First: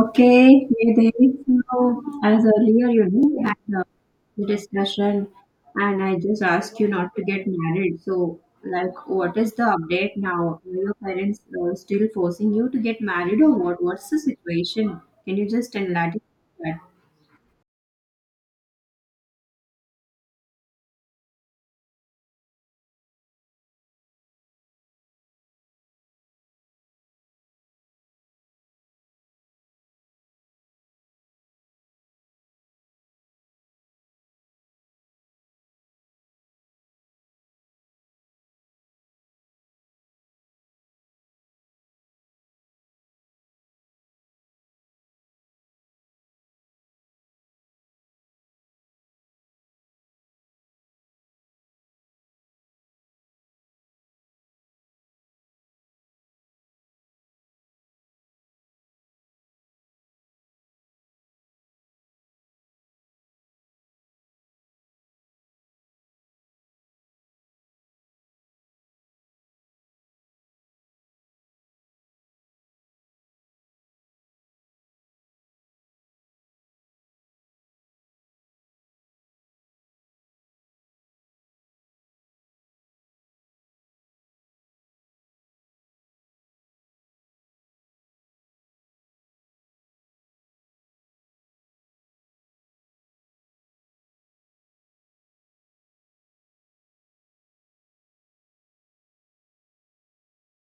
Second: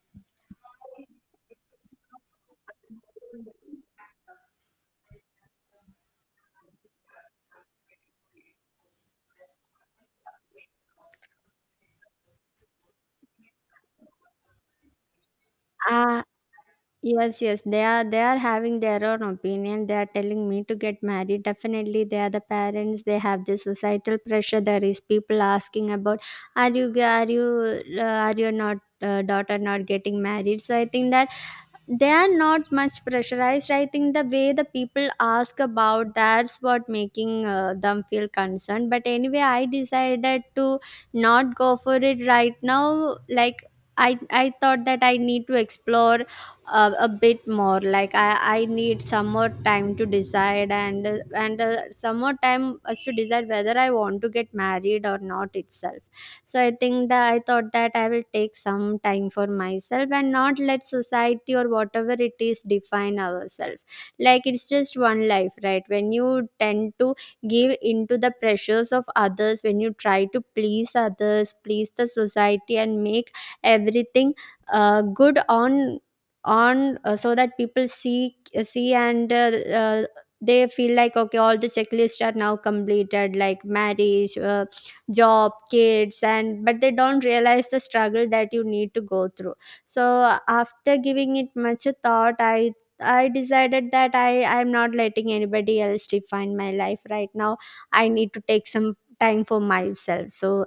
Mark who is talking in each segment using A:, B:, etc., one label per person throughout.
A: Okay, yeah, there is no, as earlier, we had the discussion, and I just asked you not to get married. So, like, what is the update now? Are your parents still forcing you to get married, or what? What's the situation? Can you just enlighten
B: Ah,
A: that?
B: yes, yes. They are having their own opinion. They are telling me to get married. Definitely, they are the parents. They have the societal pressure. There is people asking about, are you are your not daughter not getting married? So I think that they are not much pressurized. I think the way the people ask about that's what making them feel concerned. But anyway, I decided to not go for it right now. Like I thought that I need to explore a bit more. Like I need some more time to decide, and some more time as to decide whether I want to get married or not itself. So I think that I thought that I will take some time for myself and not let society or whatever it is define ourselves. Like it's just one life, right? When you tend to give into the pressures of others, when you try to please others, please the society and make everything good on so that people see see and uh, they feel like, okay, all the checklists are now completed, like marriage, job, kids. And but they don't realize the struggle that you need to go through. So after giving it much a thought, I decided that I'm not letting anybody else define my life right now. I need to take some time for myself. So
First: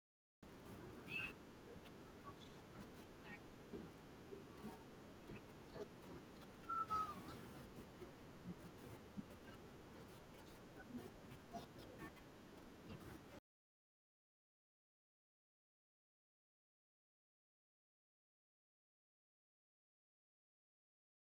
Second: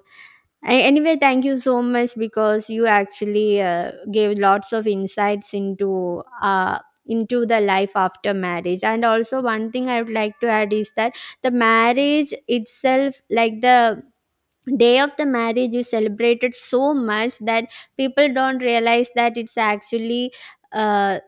B: anyway, thank you so much because you actually gave lots of insights into the life after marriage. And also, one thing I would like to add is that the marriage itself, like the day of the marriage, is celebrated so much that people don't realize that it's actually. Uh,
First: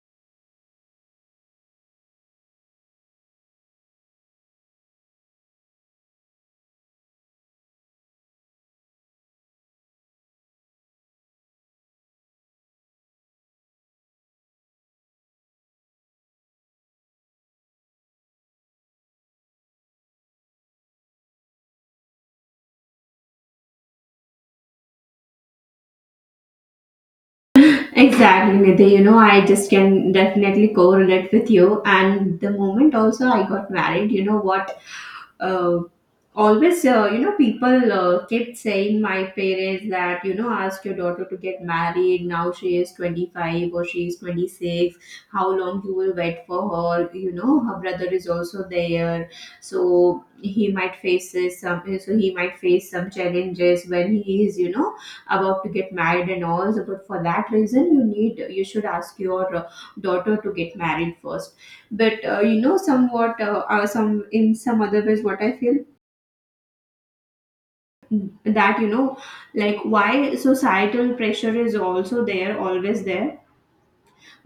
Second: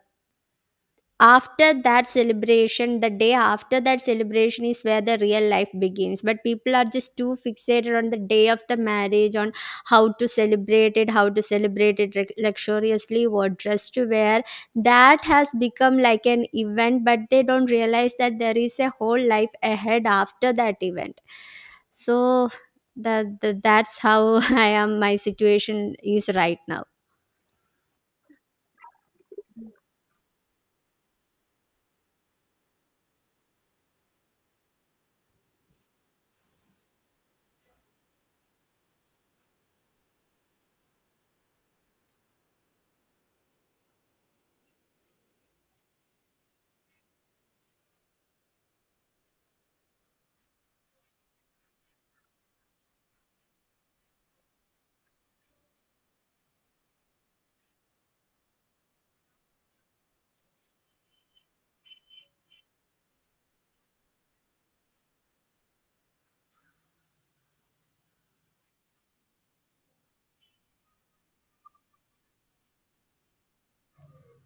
B: After that celebration, the day after that celebration is where the real life begins. But people are just too fixated on the day of the marriage, on how to celebrate it, how to celebrate it luxuriously, what dress to wear. That has become like an event, but they don't realize that there is a whole life ahead after that event. So that's how I am. My situation is right now.
A: Exactly, Nidhi. I just can definitely correlate with you. And the moment also I got married, you know what? Uh, Always, people kept saying my parents that, ask your daughter to get married. Now she is 25 or she is 26. How long you will wait for her? You know, her brother is also there. So he might face some challenges when he is, about to get married and all. So but for that reason you need, you should ask your daughter to get married first. But somewhat some, in some other ways, what I feel that like, why societal pressure is also there, always there?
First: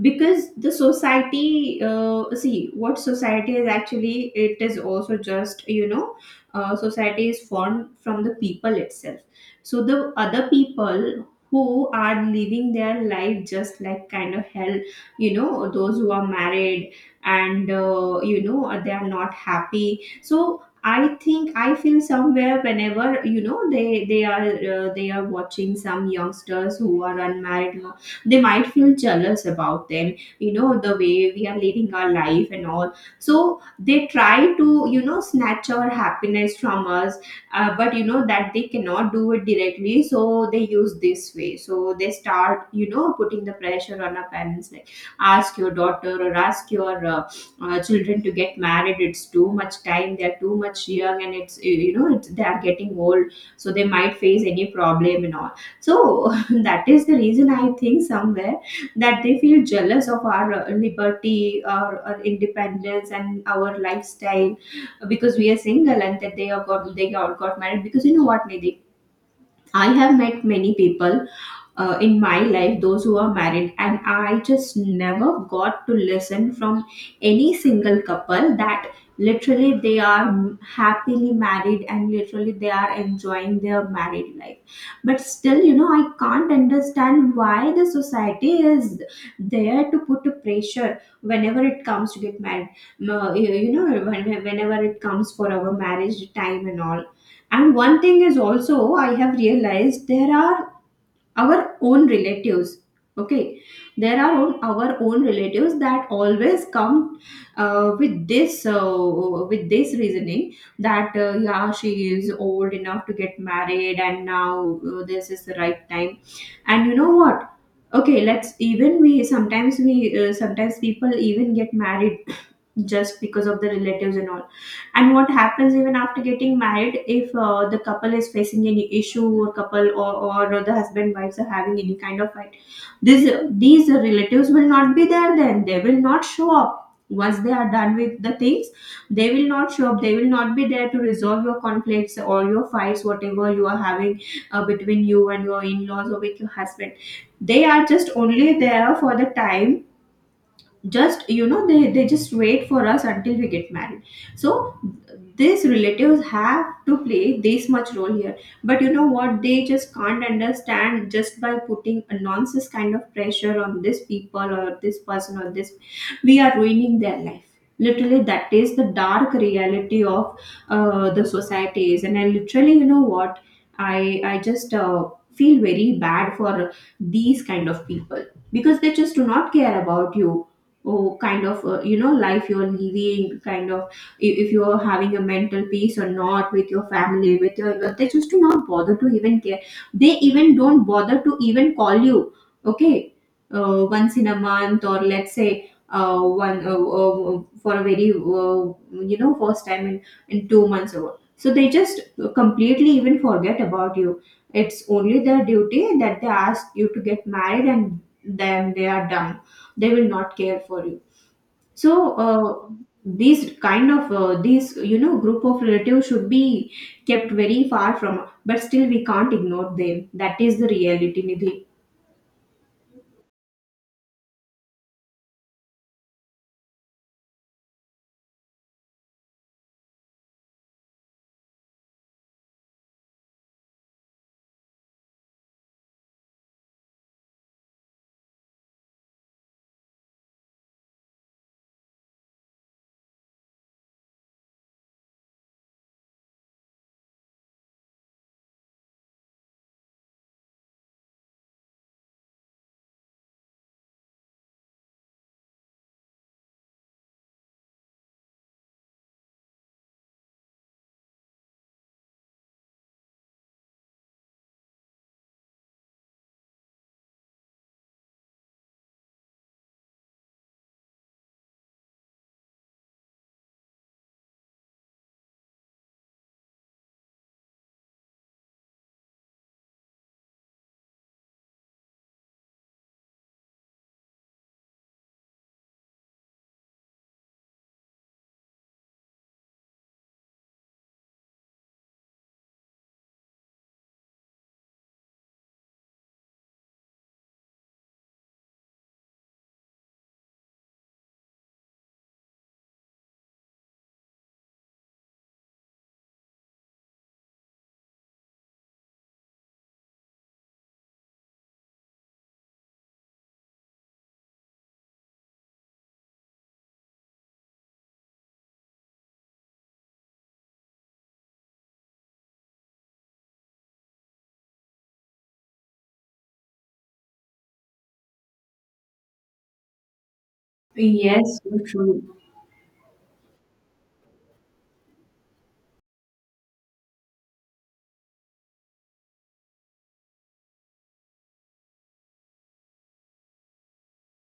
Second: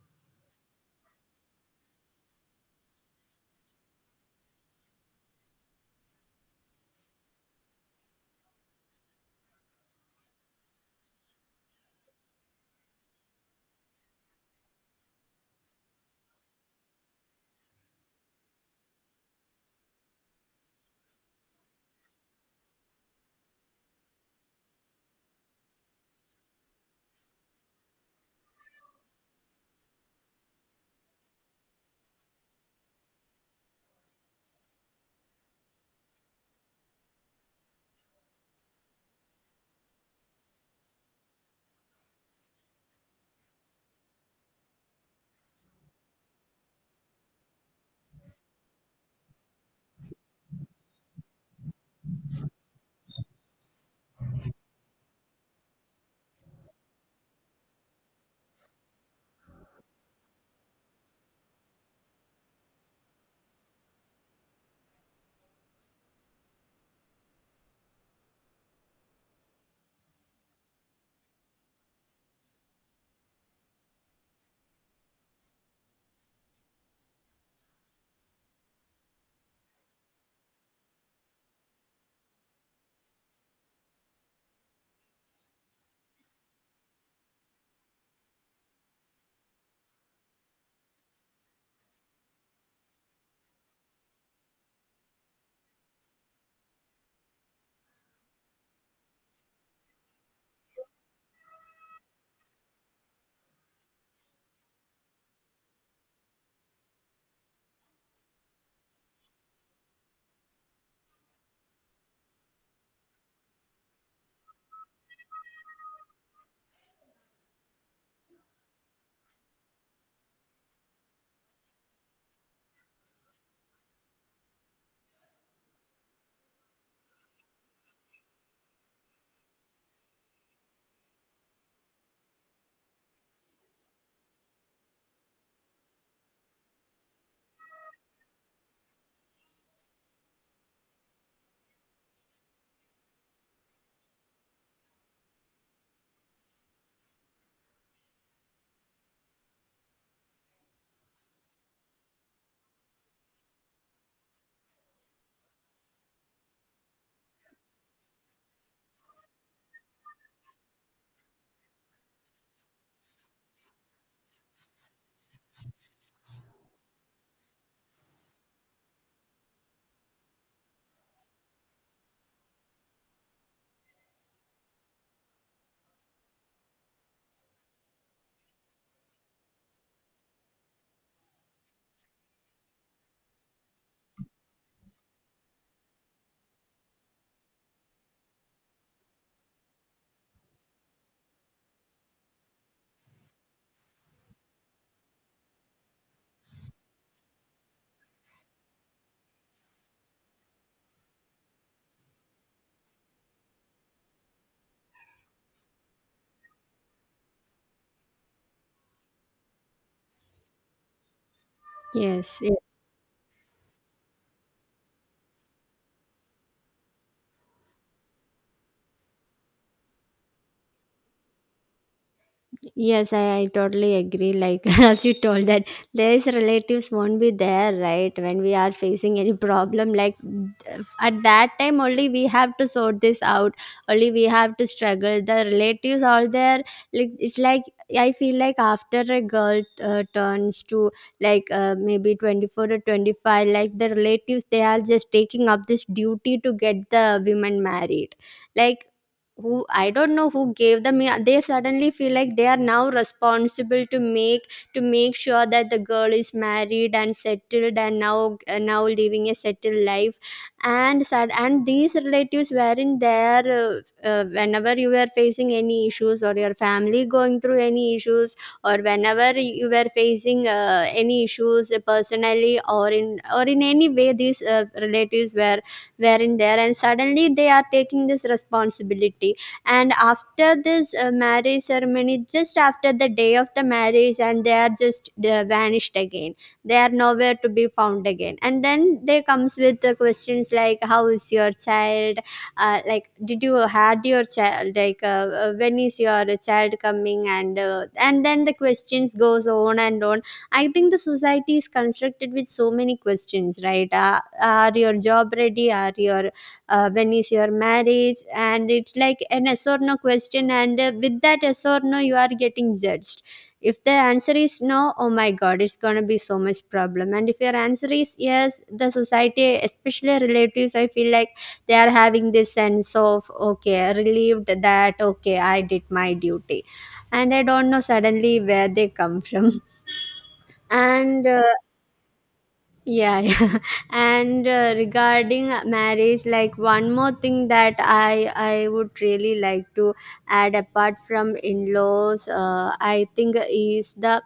A: Because the society, see what society is, actually it is also just, society is formed from the people itself. So the other people who are living their life just like kind of hell, those who are married and they are not happy. So I think I feel somewhere, whenever they are they are watching some youngsters who are unmarried, they might feel jealous about them, the way we are leading our life and all. So they try to, snatch our happiness from us. But that they cannot do it directly, so they use this way. So they start, putting the pressure on our parents, like, ask your daughter or ask your children to get married, it's too much time, they're too much young, and it's, they are getting old, so they might face any problem and all. So that is the reason, I think somewhere that they feel jealous of our liberty, our independence and our lifestyle, because we are single. And that they have got, they all got married. Because you know what, Nidhi? I have met many people in my life those who are married, and I just never got to listen from any single couple that literally they are happily married and literally they are enjoying their married life. But still, I can't understand why the society is there to put a pressure whenever it comes to get married. No, whenever it comes for our marriage time and all. And one thing is also I have realized, there are our own relatives, okay, there are on our own relatives that always come with this, with this reasoning that yeah, she is old enough to get married and now this is the right time. And you know what, okay, let's even we sometimes people even get married just because of the relatives and all. And what happens, even after getting married, if the couple is facing any issue, or couple, or the husband, wives are having any kind of fight, this these relatives will not be there then, they will not show up. Once they are done with the things, they will not show up, they will not be there to resolve your conflicts or your fights, whatever you are having between you and your in-laws or with your husband. They are just only there for the time. Just, they just wait for us until we get married. So these relatives have to play this much role here. But you know what, they just can't understand, just by putting a nonsense kind of pressure on this people or this person or this, we are ruining their life. Literally that is the dark reality of the societies. And I literally, you know what, I just feel very bad for these kind of people, because they just do not care about you. Oh, kind of, life you're living, kind of, if you're having a mental peace or not, with your family, with your loved-, they just do not bother to even care. They even don't bother to even call you, okay, once in a month, or let's say one for a very, first time in 2 months or what. So they just completely even forget about you. It's only their duty that they ask you to get married, and then they are done. They will not care for you. So
B: Yes,
A: these kind of these, group of relatives should be kept very far from, but still we can't ignore them. That is the reality, Nidhi.
B: yes, I totally agree. Like as you told that there is relatives won't be there, right? When we are facing any problem, like at that time only we have to sort this out. Only we have to struggle. The relatives all there, like it's like I feel like after a girl turns to like maybe 24 or 25, like the relatives, they are just taking up this duty to get the women married. Like who, I don't know who gave them. Yeah, they suddenly feel like they are now responsible to make sure that the girl is married and settled and now now living a settled life. And sad, and these relatives weren't there whenever you were facing any issues or your family going through any issues or whenever you were facing any issues personally or in any way. These relatives were wherein there, and suddenly they are taking this responsibility. And after this marriage ceremony, just after the day of the marriage, and they are just vanished again. They are nowhere to be found again, and then they comes with the questions like, how is your child, like did you had your child, like when is your child coming? And then the questions goes on and on. I think the society is constructed with so many questions, right? Are your job ready? Are your when is your marriage? And it's like an yes or no question, and with that yes or no, you are getting judged. If the answer is no, oh my god, it's gonna be so much problem. And if your answer is yes, the society, especially relatives, I feel like they are having this sense of, okay, relieved that, okay, I did my duty. And I don't know suddenly where they come from. and
A: Yes, so true.
B: yeah, yeah. and Regarding marriage, like one more thing that I would really like to add, apart from in-laws, I think is the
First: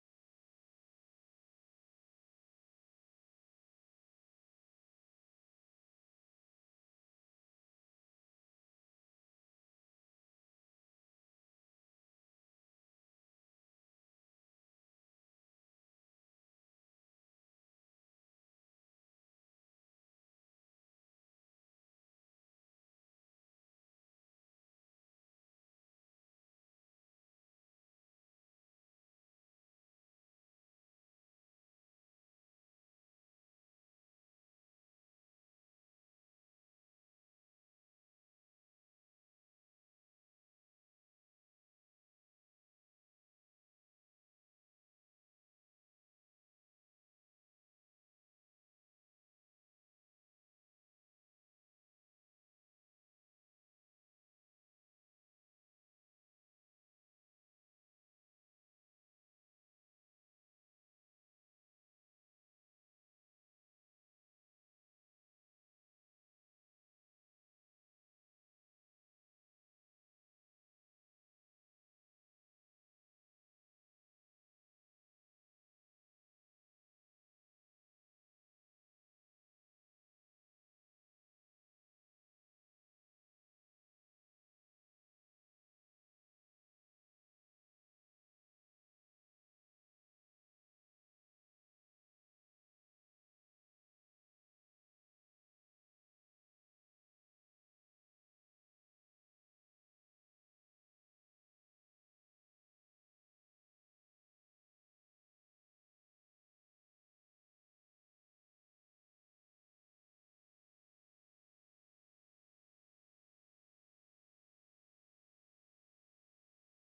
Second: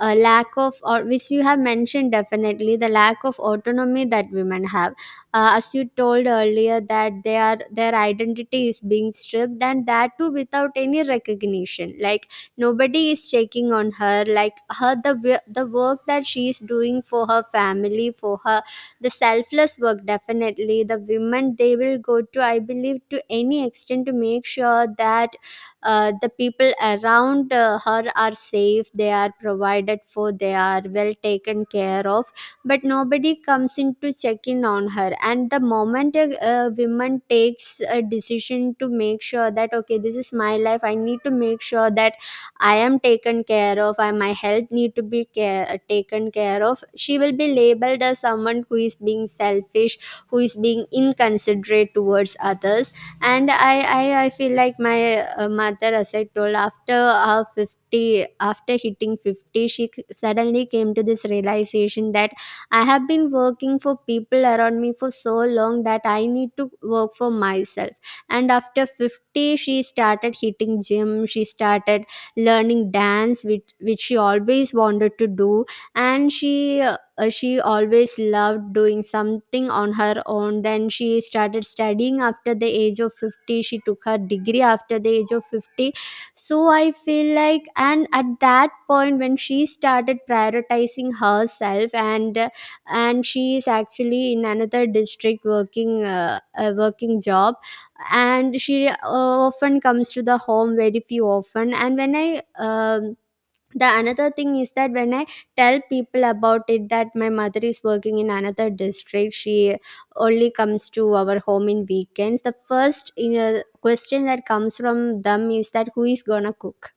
B: lack of, or which you have mentioned definitely, the lack of autonomy that women have. As you told earlier that their identity is being stripped, and that too without any recognition. Like nobody is checking on her, like her the work that she is doing for her family, for her, the selfless work. Definitely the women, they will go to, I believe, to any extent to make sure that the people around her are safe, they are provided for, they are well taken care of. But nobody comes in to check in on her. And the moment a woman takes a decision to make sure that, okay, this is my life, I need to make sure that I am taken care of, and my health need to be taken care of, she will be labeled as someone who is being selfish, who is being inconsiderate towards others. And I feel like my mother, as I told, after her 50, after hitting 50, suddenly came to this realization that I have been working for people around me for so long that I need to work for myself. And after 50, she started hitting gym, she started learning dance, which she always wanted to do. And she always loved doing something on her own. Then she started studying after the age of 50, she took her degree after the age of 50. So I feel like, and at that point when she started prioritizing herself. And and she is actually in another district working a working job. And she often comes to the home very few often. And when I the another thing is that when I tell people about it that my mother is working in another district, she only comes to our home in weekends, the first, you know, question that comes from them is that, who is gonna cook?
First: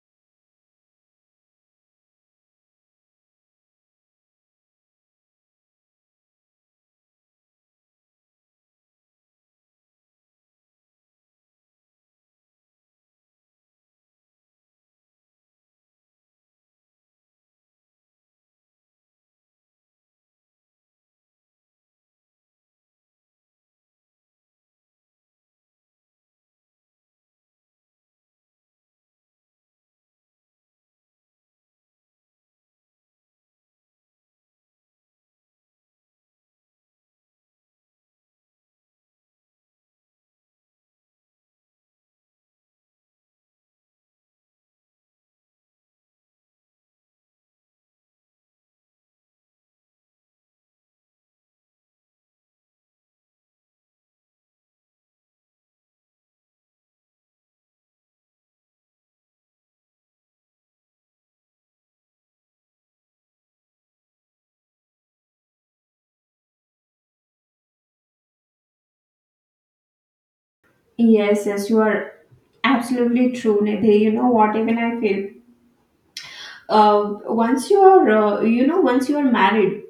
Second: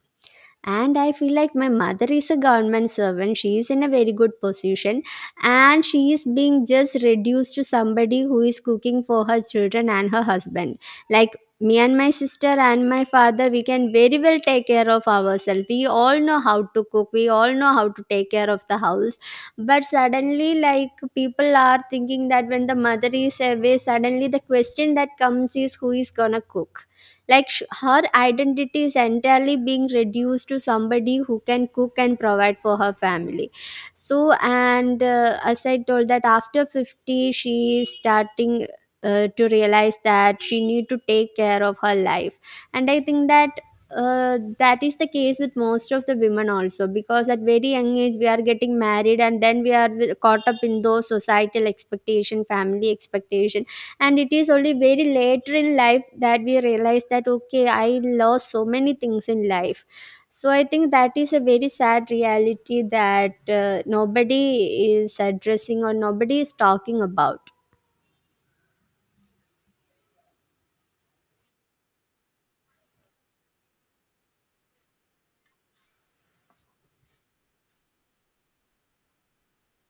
B: And I feel like my mother is a government servant. She is in a very good position, and she is being just reduced to somebody who is cooking for her children and her husband. Like me and my sister and my father, we can very well take care of ourselves. We all know how to cook, we all know how to take care of the house. But suddenly, like people are thinking that when the mother is away, suddenly the question that comes is, who is gonna cook? Like her identity is entirely being reduced to somebody who can cook and provide for her family. So and as I told, that after 50 she is starting to realize that she need to take care of her life. And I think that that is the case with most of the women also, because at very young age we are getting married, and then we are caught up in those societal expectation, family expectation. And it is only very later in life that we realize that, okay, I lost so many things in life. So I think that is a very sad reality that nobody is addressing or nobody is talking about.
A: Yes, yes, you are absolutely true, Nidhi. You know what, even I feel uh, once you are, once you are married,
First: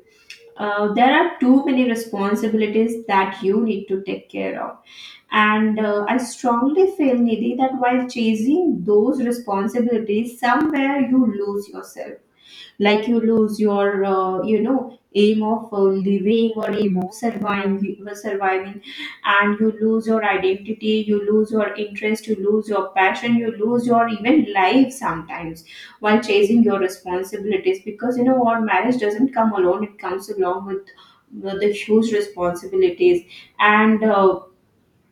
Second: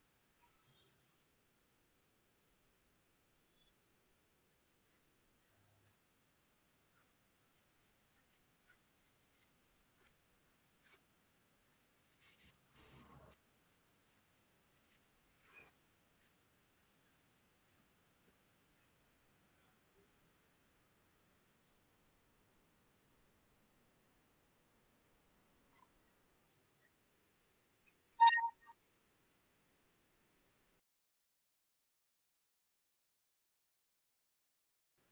A: There are too many responsibilities that you need to take care of. And I strongly feel, Nidhi, that while chasing those responsibilities, somewhere you lose yourself, like you lose your aim of living or aim of surviving, and you lose your identity, you lose your interest, you lose your passion, you lose your even life sometimes, while chasing your responsibilities. Because you know what, marriage doesn't come alone, it comes along with the huge responsibilities. And uh,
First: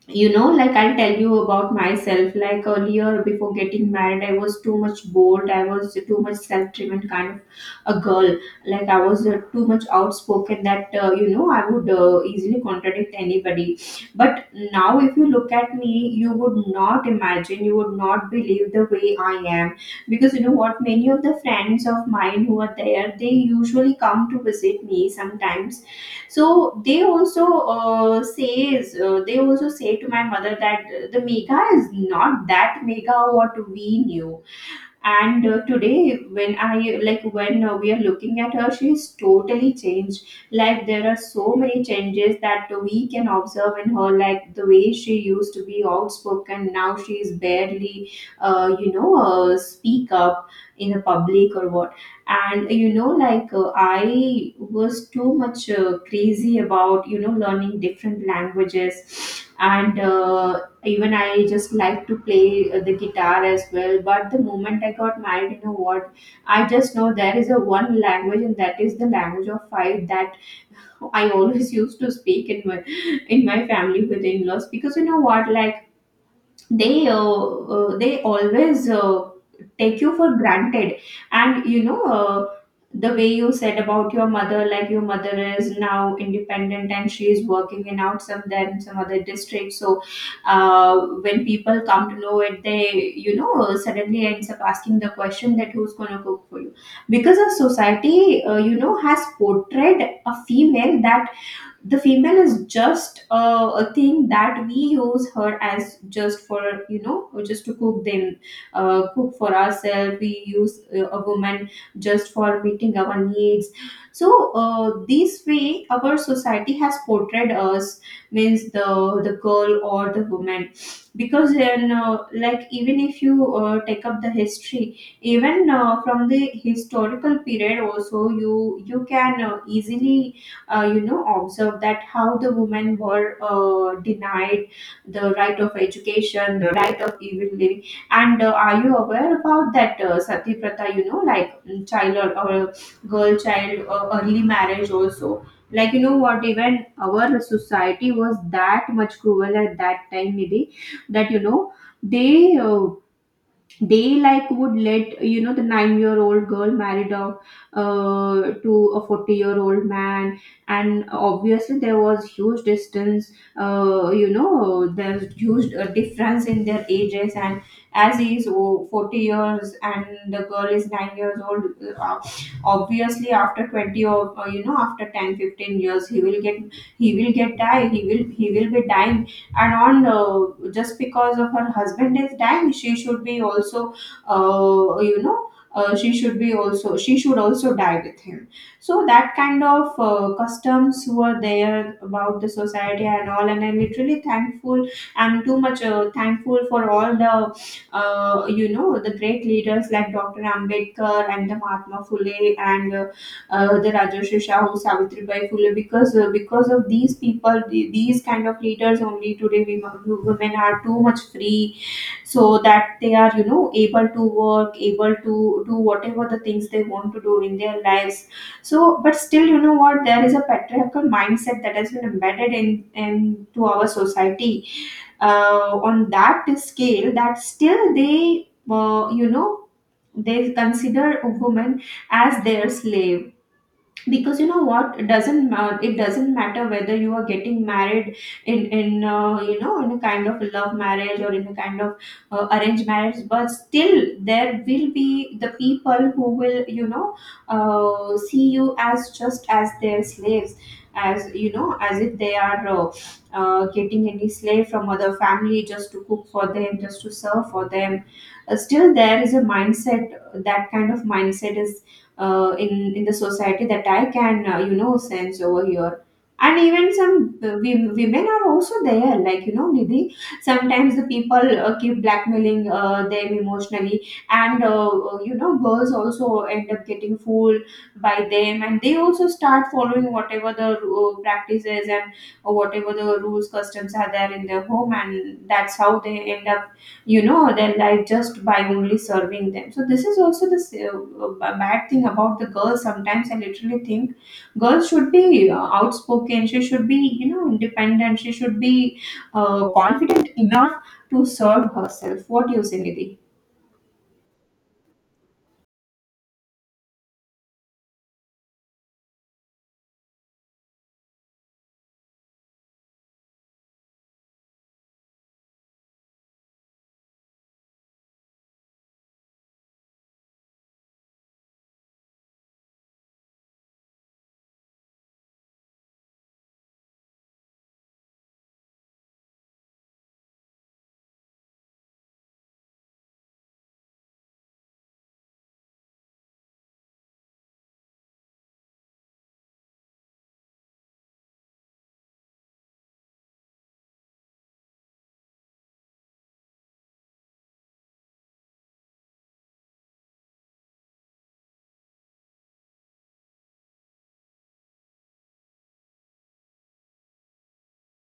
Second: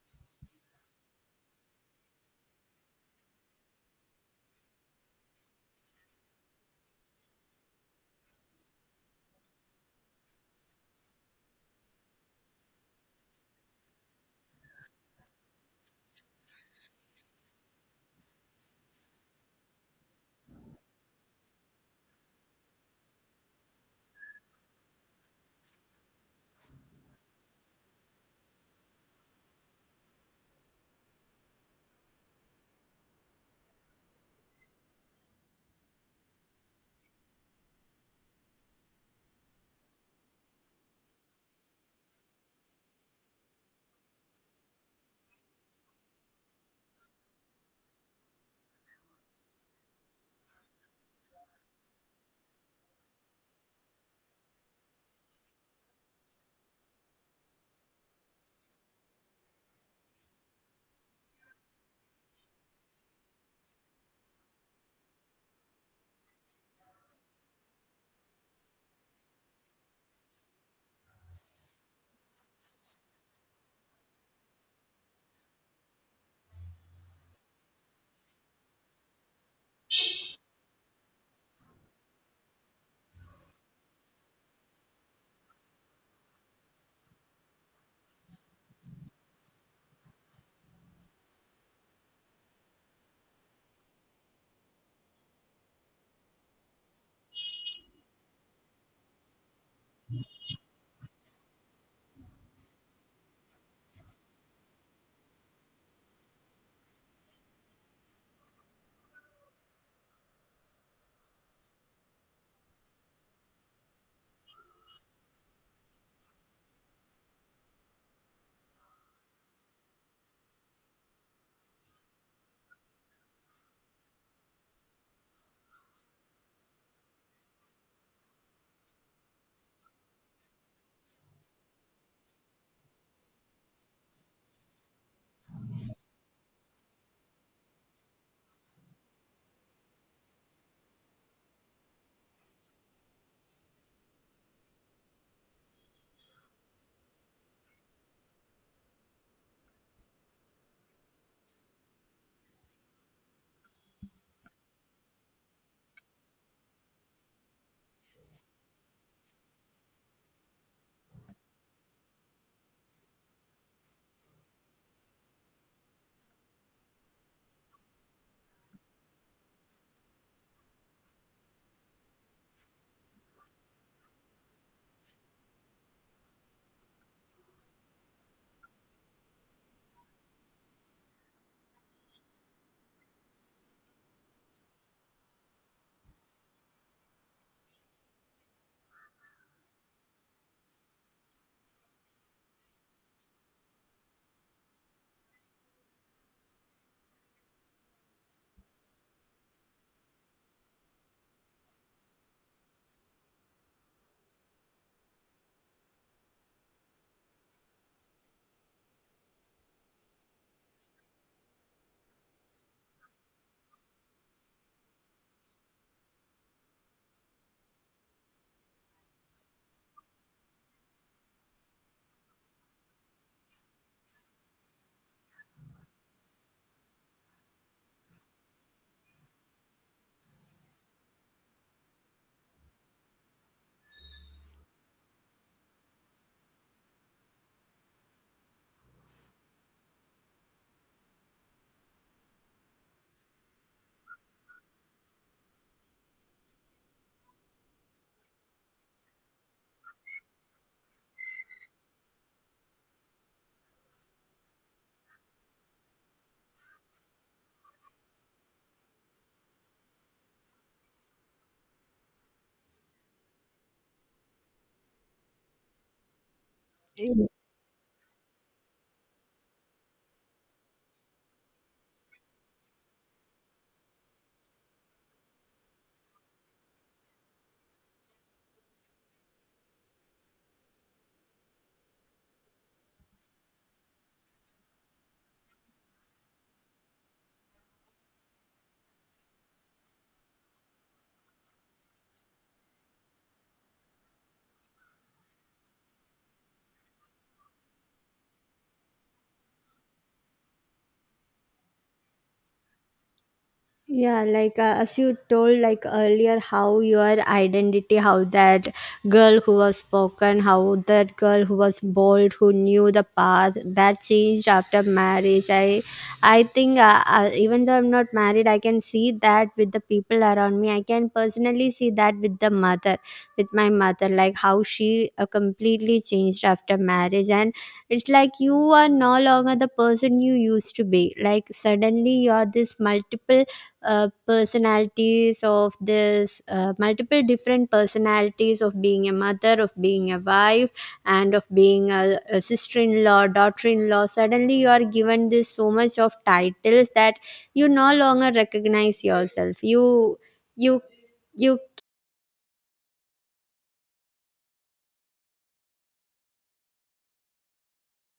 A: you know like, I'll tell you about myself. Like, earlier, before getting married, I was too much bold, I was too much self-driven kind of a girl. Like I was too much outspoken, that I would easily contradict anybody. But now, if you look at me, you would not imagine, you would not believe the way I am. Because you know what, many of the friends of mine who are there, they usually come to visit me sometimes. So they also says they also say to my mother that the Megha is not that Mega what we knew. And today when I like when we are looking at her, she's totally changed. Like, there are so many changes that we can observe in her, like the way she used to be outspoken, now she's barely speak up in the public or what. And I was too much crazy about, learning different languages. And even I just like to play the guitar as well. But the moment I got married, you know what, I just know there is a one language, and that is the language of fight, that I always used to speak in my, in my family with in-laws. Because you know what, like, they always take you for granted. And the way you said about your mother, like, your mother is now independent and she is working in, out some, then some other district. So when people come to know it, they, suddenly ends up asking the question that who's going to cook for you? Because our society, has portrayed a female, that the female is just a thing that we use her as just for, just to cook them, cook for ourselves, we use a woman just for meeting our needs. So this way our society has portrayed us, means the girl or the woman. Because then like, even if you take up the history, even from the historical period also, you can easily observe that how the women were denied the right of education, the right of even living. And are you aware about that sati pratha? Like child or girl child, early marriage also. Like, you know what, even our society was that much cruel at that time, maybe. That, you know, they uh, they like would, let the 9-year-old old girl married a to a 40-year-old man. And obviously there was huge distance. There's huge difference in their ages. And as he is, oh, 40 years, and the girl is 9 years old. uh, Obviously, after 20 or, after 10, 15 years, he will get die. He will be dying. And on just because of her husband is dying, she should be also uh, you know she should also die with him. So that kind of customs were there about the society and all. And I'm literally thankful. I'm too much thankful for all the, the great leaders like Dr. Ambedkar and the Mahatma Phule and the Rajashri Shahu, Savitribai Phule, because of these people, these kind of leaders, only today we, women, are too much free, so that they are, able to work, able to do whatever the things they want to do in their lives. So, but still, you know what? There is a patriarchal mindset that has been embedded in into our society, on that scale, that still they you know they consider a woman as their slave. Because you know what, it doesn't matter whether you are getting married in you know in a kind of love marriage or in a kind of arranged marriage. But still there will be the people who will, see you as just as their slaves, as you know as if they are getting any slave from other family, just to cook for them, just to serve for them. Still there is a mindset, that kind of mindset is in the society, that I can, sense over here. And even some women are also there, like, you know, Nidhi. Sometimes the people keep blackmailing them emotionally, and girls also end up getting fooled by them, and they also start following whatever the practices, and or whatever the rules, customs are there in their home, and that's how they end up, their life just by only serving them. So this is also the bad thing about the girls. Sometimes I literally think girls should be outspoken, she should be, independent, she should be confident enough to serve herself. What do you say, Nidhi?
B: Yeah, like as you told, like earlier how your identity, how that girl who was spoken, how that girl who was bold, who knew the path, that changed after marriage. I think even though I'm not married, I can see that with the people around me. I can personally see that with the mother, with my mother, like how she completely changed after marriage. And it's like you are no longer the person you used to be. Like suddenly you're this multiple personalities of this multiple different personalities of being a mother, of being a wife, and of being a sister-in-law, daughter-in-law. Suddenly you are given this so much of titles that you no longer recognize yourself. You you you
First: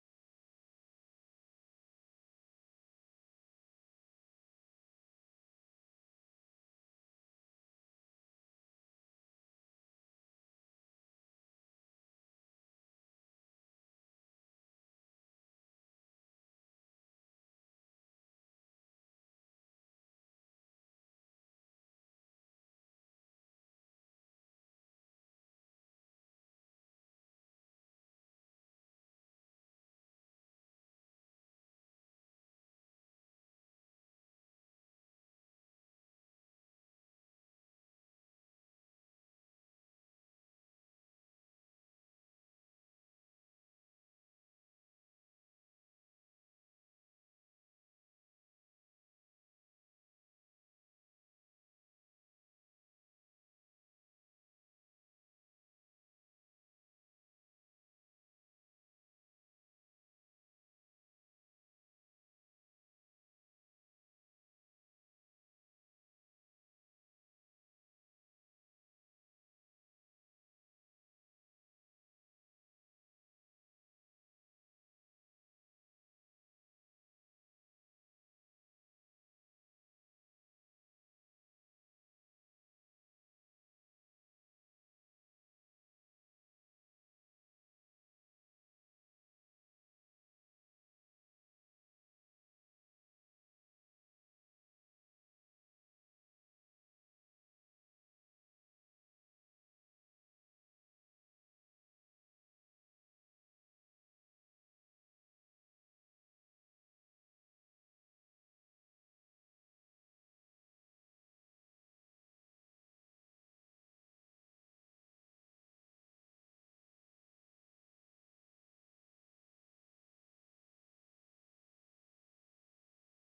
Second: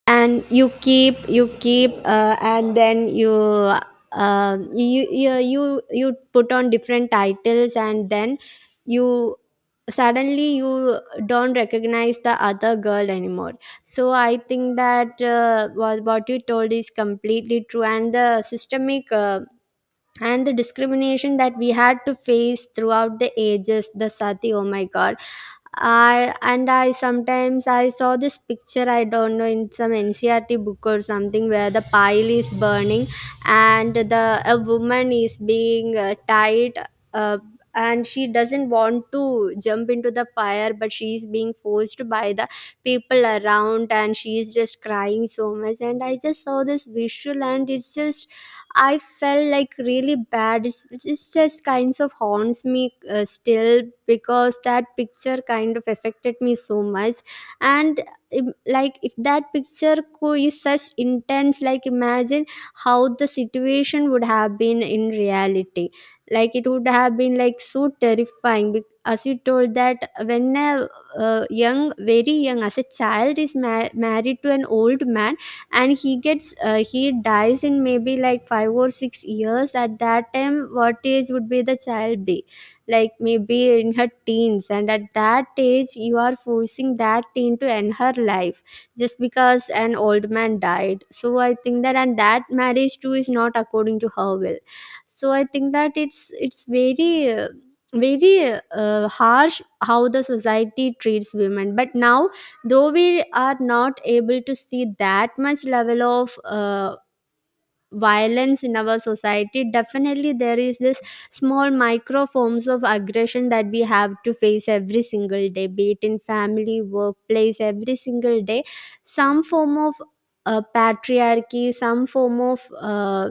B: and you keep, you keep, and then you you put on different titles, and then you suddenly you don't recognize the other girl anymore. So I think that what you told is completely true. And the systemic and the discrimination that we had to face throughout the ages, the sati, oh my god. I And I sometimes, I saw this picture, I don't know, in some ncrt book or something, where the pile is burning and the a woman is being tied uh, and she doesn't want to jump into the fire, but she is being forced By the people around, and she is just crying so much, and I just saw this visual, and it's just I felt like really bad. It's just kinds of haunts me still because that picture kind of affected me so much. And like if that picture is such intense, like imagine how the situation would have been in reality. Like it would have been like so terrifying. As you told that when a young, very young, as a child is married to an old man and he gets he dies in maybe like 5 or 6 years. At that time, what age would be the child be? Like maybe in her teens, and at that age you are forcing that teen to end her life just because an old man died. So I think that, and that marriage too is not according to her will. So I think that it's very very harsh how the society treats women. But now, though we are not able to see that much level of violence in our society, definitely there is this small micro forms of aggression that we have to face every single day, be it in family, workplace, every single day. Some form of patriarchy, some form of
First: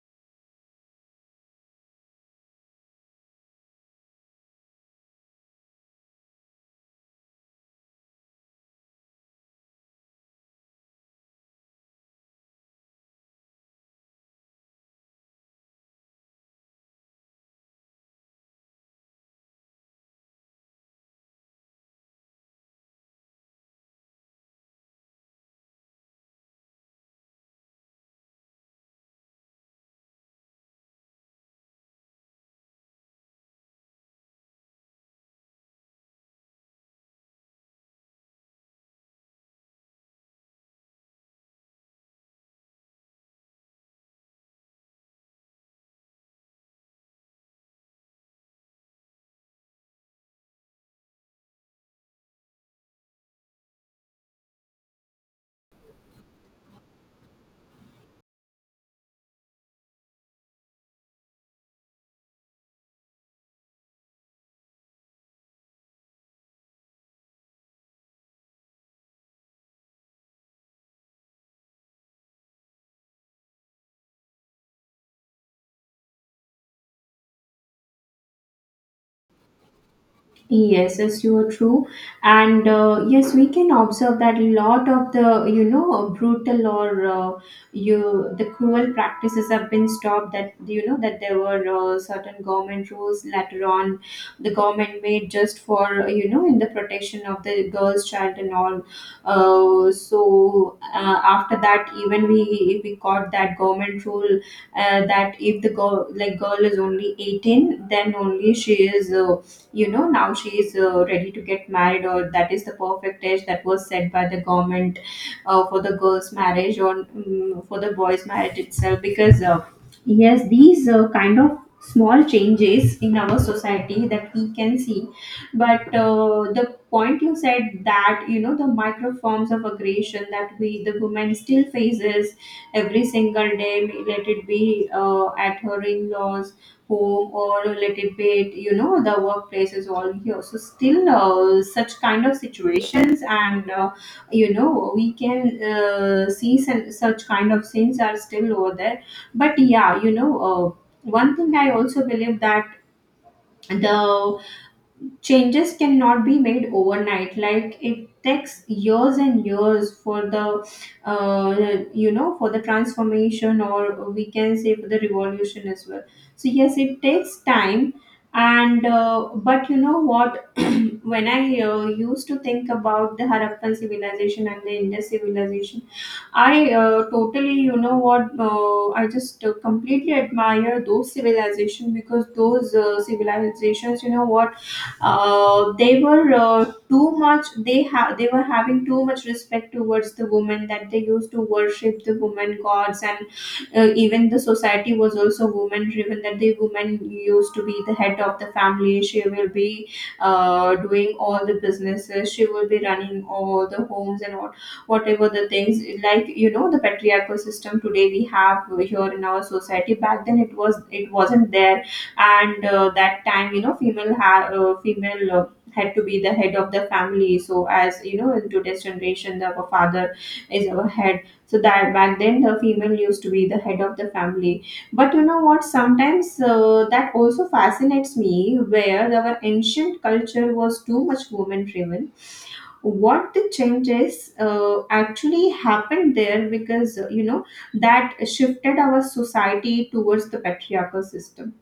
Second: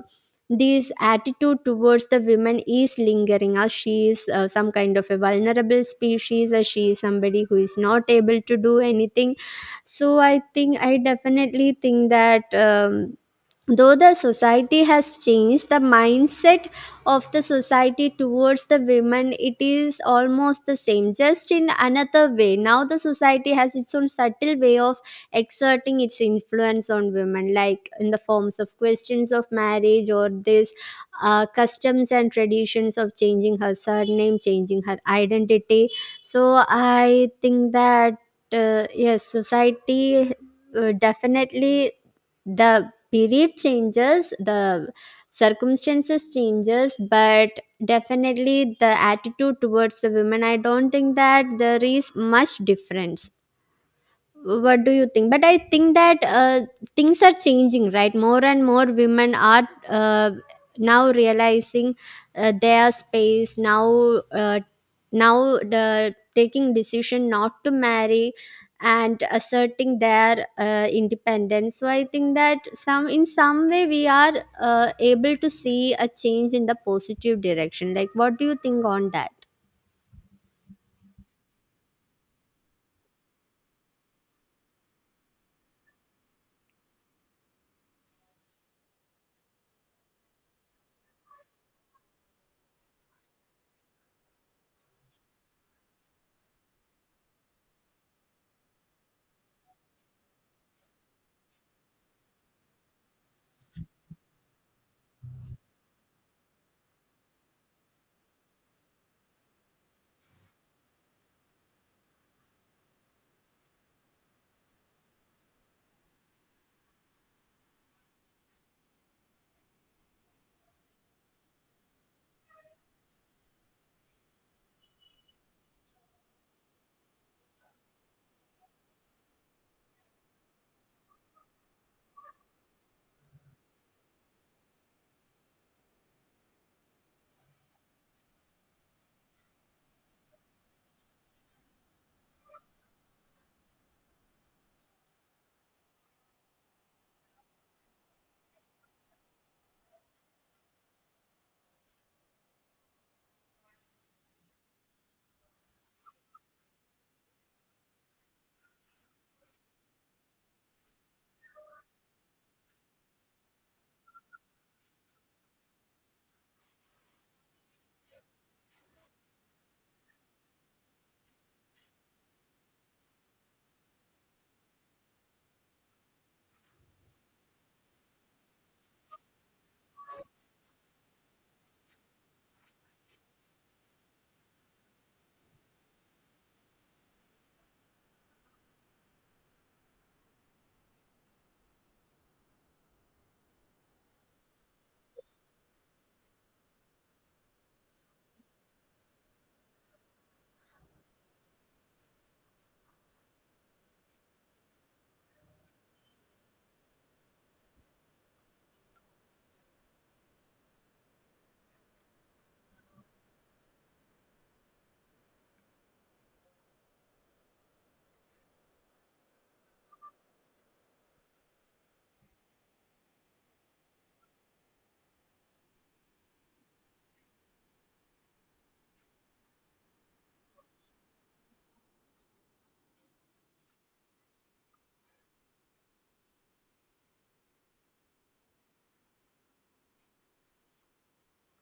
B: this attitude towards the women is lingering, as she is some kind of a vulnerable species, as she is somebody who is not able to do anything. So I think I definitely think that though the society has changed, the mindset of the society towards the women, it is almost the same, just in another way. Now the society has its own subtle way of exerting its influence on women, like in the forms of questions of marriage, or this customs and traditions of changing her surname, changing her identity. So I think that yes, society definitely, the period changes, the circumstances changes, but definitely the attitude towards the women, I don't think that there is much difference. What do you think? But I think that things are changing, right? More and more women are now realizing their space. Now now the taking decision not to marry and asserting their independence. So I think that some in some way we are able to see a change in the positive direction. Like what do you think on that?
A: Yes, yes, you are true. And yes, we can observe that a lot of the, brutal or you the cruel practices have been stopped. That, that there were certain government rules later on, the government made just for, in the protection of the girls' child and all. So after that, even we got that government rule, that if the girl, like, girl is only 18, then only she is, now she is ready to get married. Or that is the perfect age that was set by the government for the girls marriage, or for the boys marriage itself. Because Yes, these kind of small changes in our society that we can see. But the point you said that, you know, the micro forms of aggression that we, the woman, still faces every single day, let it be at her in-laws home, or a little bit, you know, the workplace is all here. So still, such kind of situations, and we can, see some, such kind of things are still over there. But yeah, one thing I also believe, that the changes cannot be made overnight. Like, it takes years and years for the, uh, for the transformation, or we can say for the revolution as well. So yes, it takes time. And But you know what, when I used to think about the Harappan civilization and the Indus civilization, I, totally, you know what, I just completely admire those civilizations. Because those civilizations, you know what, they were, too much, they were having too much respect towards the women, that they used to worship the women gods. And even the society was also woman driven, that the woman used to be the head of the family. She will be doing all the businesses, she will be running all the homes and all, whatever the things, like, you know, the patriarchal system today we have here in our society. Back then, it wasn't there. And that time, you know, female had to be the head of the family. So, as you know, in today's generation, the our father is our head. So that back then, the female used to be the head of the family. But you know what, sometimes that also fascinates me, where our ancient culture was too much woman driven. What the changes actually happened there? Because that shifted our society towards the patriarchal system.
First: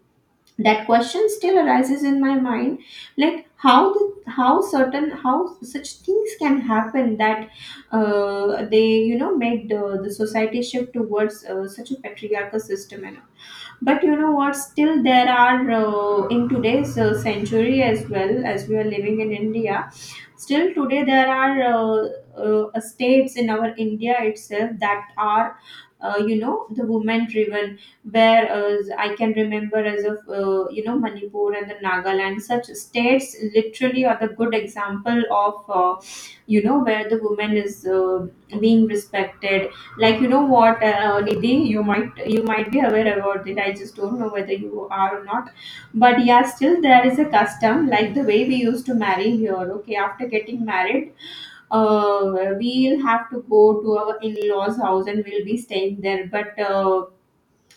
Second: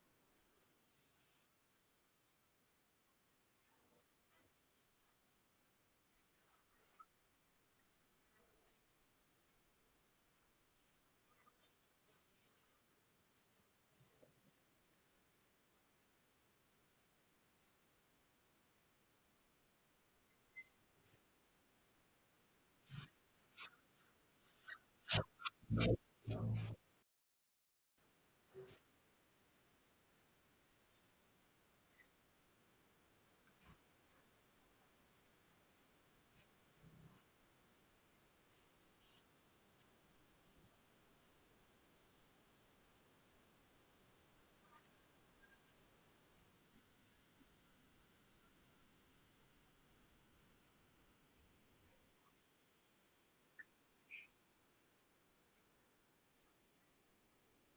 A: That question still arises in my mind, like how how certain, how such things can happen, that they, made the society shift towards such a patriarchal system. And but you know what, still there are, in today's century, as well as we are living in India, still today there are states in our India itself that are, the women driven, where I can remember, as of, Manipur and the Nagaland. Such states literally are the good example of, you know, where the woman is being respected. Like, you know what, Nidhi, you might be aware about it. I just don't know whether you are or not. But yeah, still there is a custom, like the way we used to marry here. Okay, after getting married, uh, we'll have to go to our in-laws' house and we'll be staying there. But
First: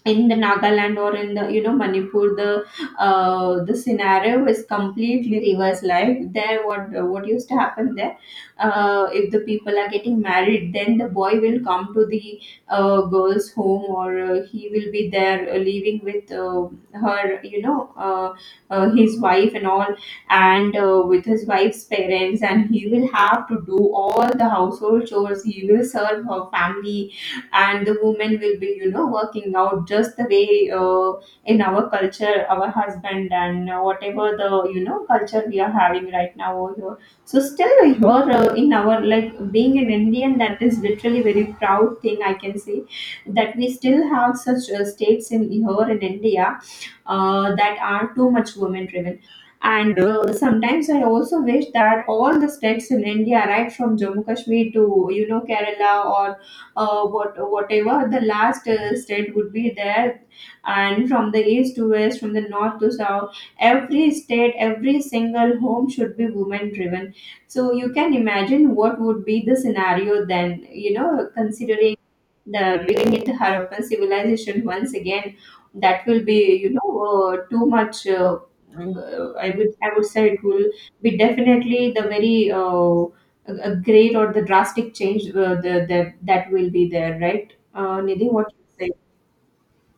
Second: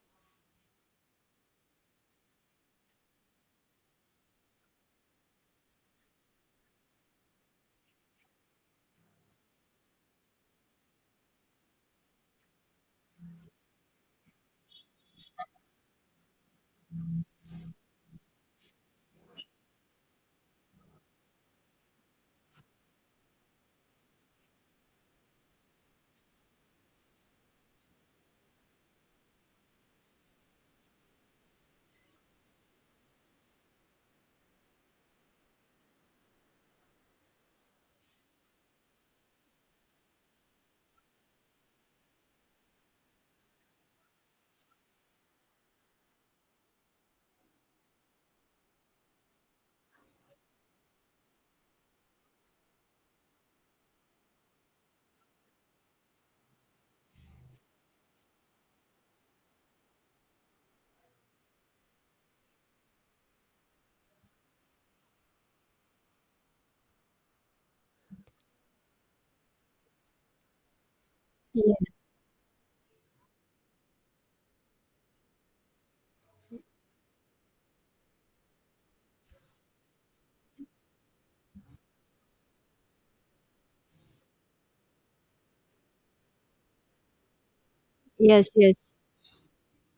A: in the Nagaland or in the, you know, Manipur, the scenario is completely reverse. Like there, what used to happen there? If the people are getting married, then the boy will come to the girl's home, or he will be there, living with, her, you know, his wife and all, and with his wife's parents, and he will have to do all the household chores. He will serve her family, and the woman will be, you know, working out just the way, in our culture our husband, and whatever the, you know, culture we are having right now over here. So still here, in our, like, being an Indian, that is literally very proud thing, I can say, that we still have such states in here in India, that are too much women driven. And sometimes I also wish that all the states in India, right from Jammu Kashmir to, you know, Kerala, or whatever the last state would be there, and from the east to west, from the north to south, every state, every single home should be women driven. So you can imagine what would be the scenario then, you know,
B: Yes,
A: considering the bringing it Harappan civilization once again. That will be, too much. I would say it will be definitely the very, a great or the drastic change, that will be there, right? Nidhi, what
B: yes,
A: you
B: yes.
A: say?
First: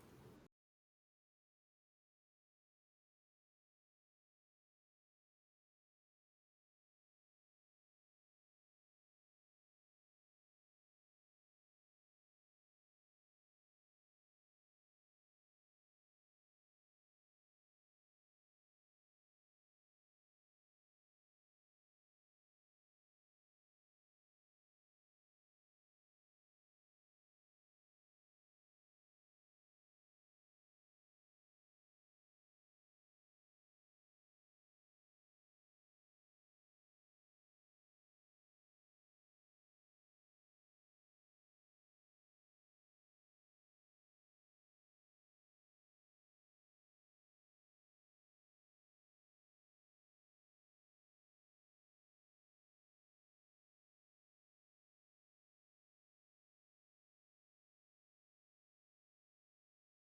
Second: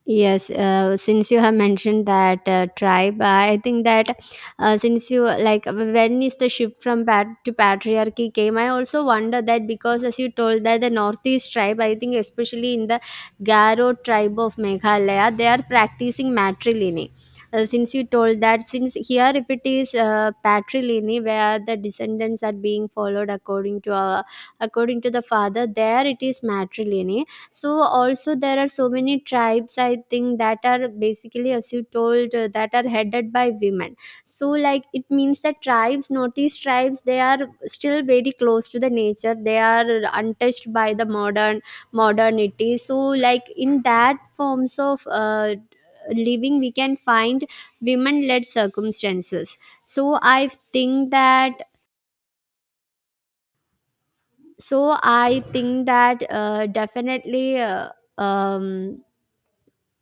B: Yes, since you have mentioned that tribe, I think that since you like when is the shift from pat to patriarchy came, I also wonder that, because as you told that the northeast tribe, I think especially in the Garo tribe of Meghalaya, they are practicing matrilineal. Since you told that, since here if it is patrilineal, where the descendants are being followed according to according to the father, there it is matrilineal. So also there are so many tribes, I think, that are basically, as you told that are headed by women. So like it means that tribes, northeast tribes, they are still very close to the nature. They are untouched by the modern modernity. So like in that forms of living, we can find women-led circumstances. So I think that definitely. Um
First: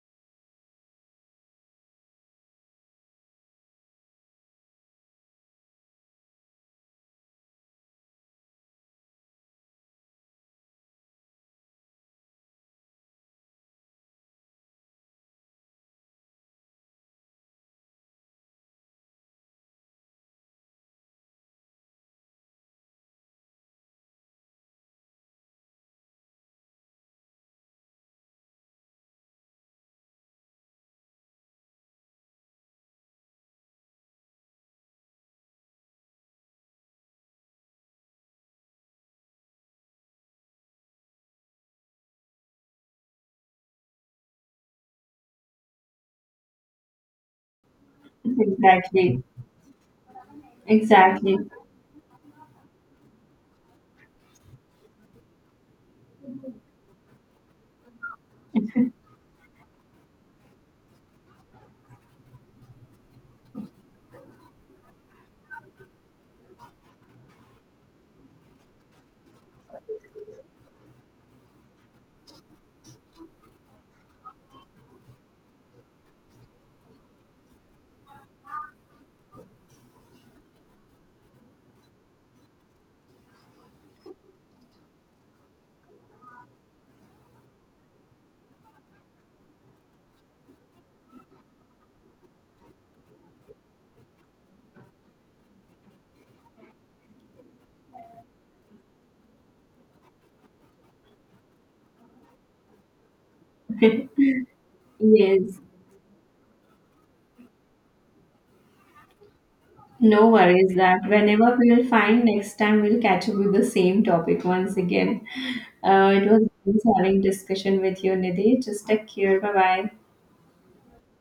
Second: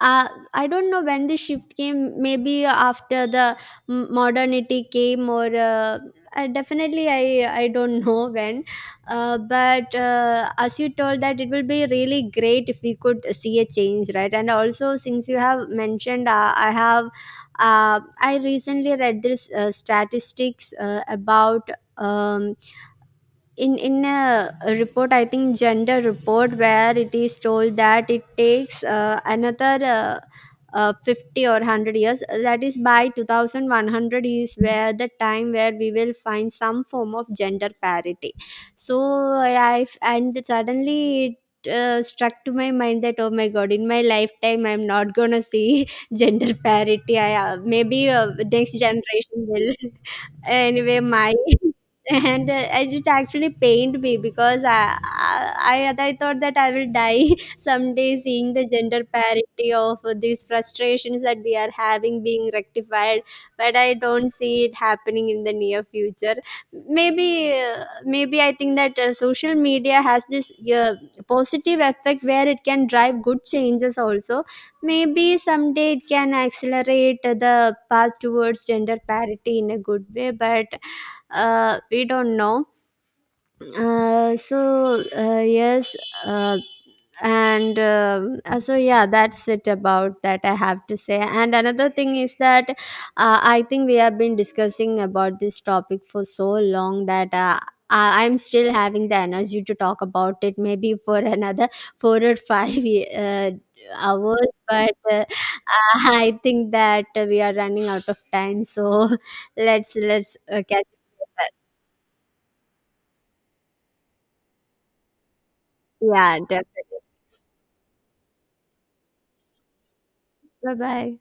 B: uh, I don't know when the shift came. Maybe after the modernity came, or I definitely I don't know when. But As you told that it will be really great if we could see a change, right? And also since you have mentioned, I have I recently read this statistics about. Um, in a report, I think gender report, where it is told that it takes another 50 or 100 years, that is by 2100 is where the time where we will find some form of gender parity. So I, and suddenly it struck to my mind that, oh my god, in my lifetime I'm not gonna see gender parity. I maybe next
A: Exactly,
B: generation will anyway my
A: exactly.
B: and it actually pained me because I thought that I will die someday seeing the gender parity of these frustrations that we are having being rectified, but I don't see it happening in the near future. Maybe I think that social media has this positive effect where it can drive good changes also. Maybe someday it can accelerate the path towards gender parity in a good way, but we don't know. Yes. uh, and so yeah, that's it about that I have to say. And another thing is that I think we have been discussing about this topic for so long that I'm still having the energy to talk about it maybe for another four or five uh, hours, but
A: Yes,
B: I think that we are running out of time, so let's
A: no
B: let's uh,
A: worries
B: catch
A: that
B: up.
A: whenever we'll find next time we'll catch up with the same topic once again. It
B: Yeah,
A: was a nice
B: definitely.
A: having discussion with you, Nidhi. Just take care. Bye bye.
B: Bye bye.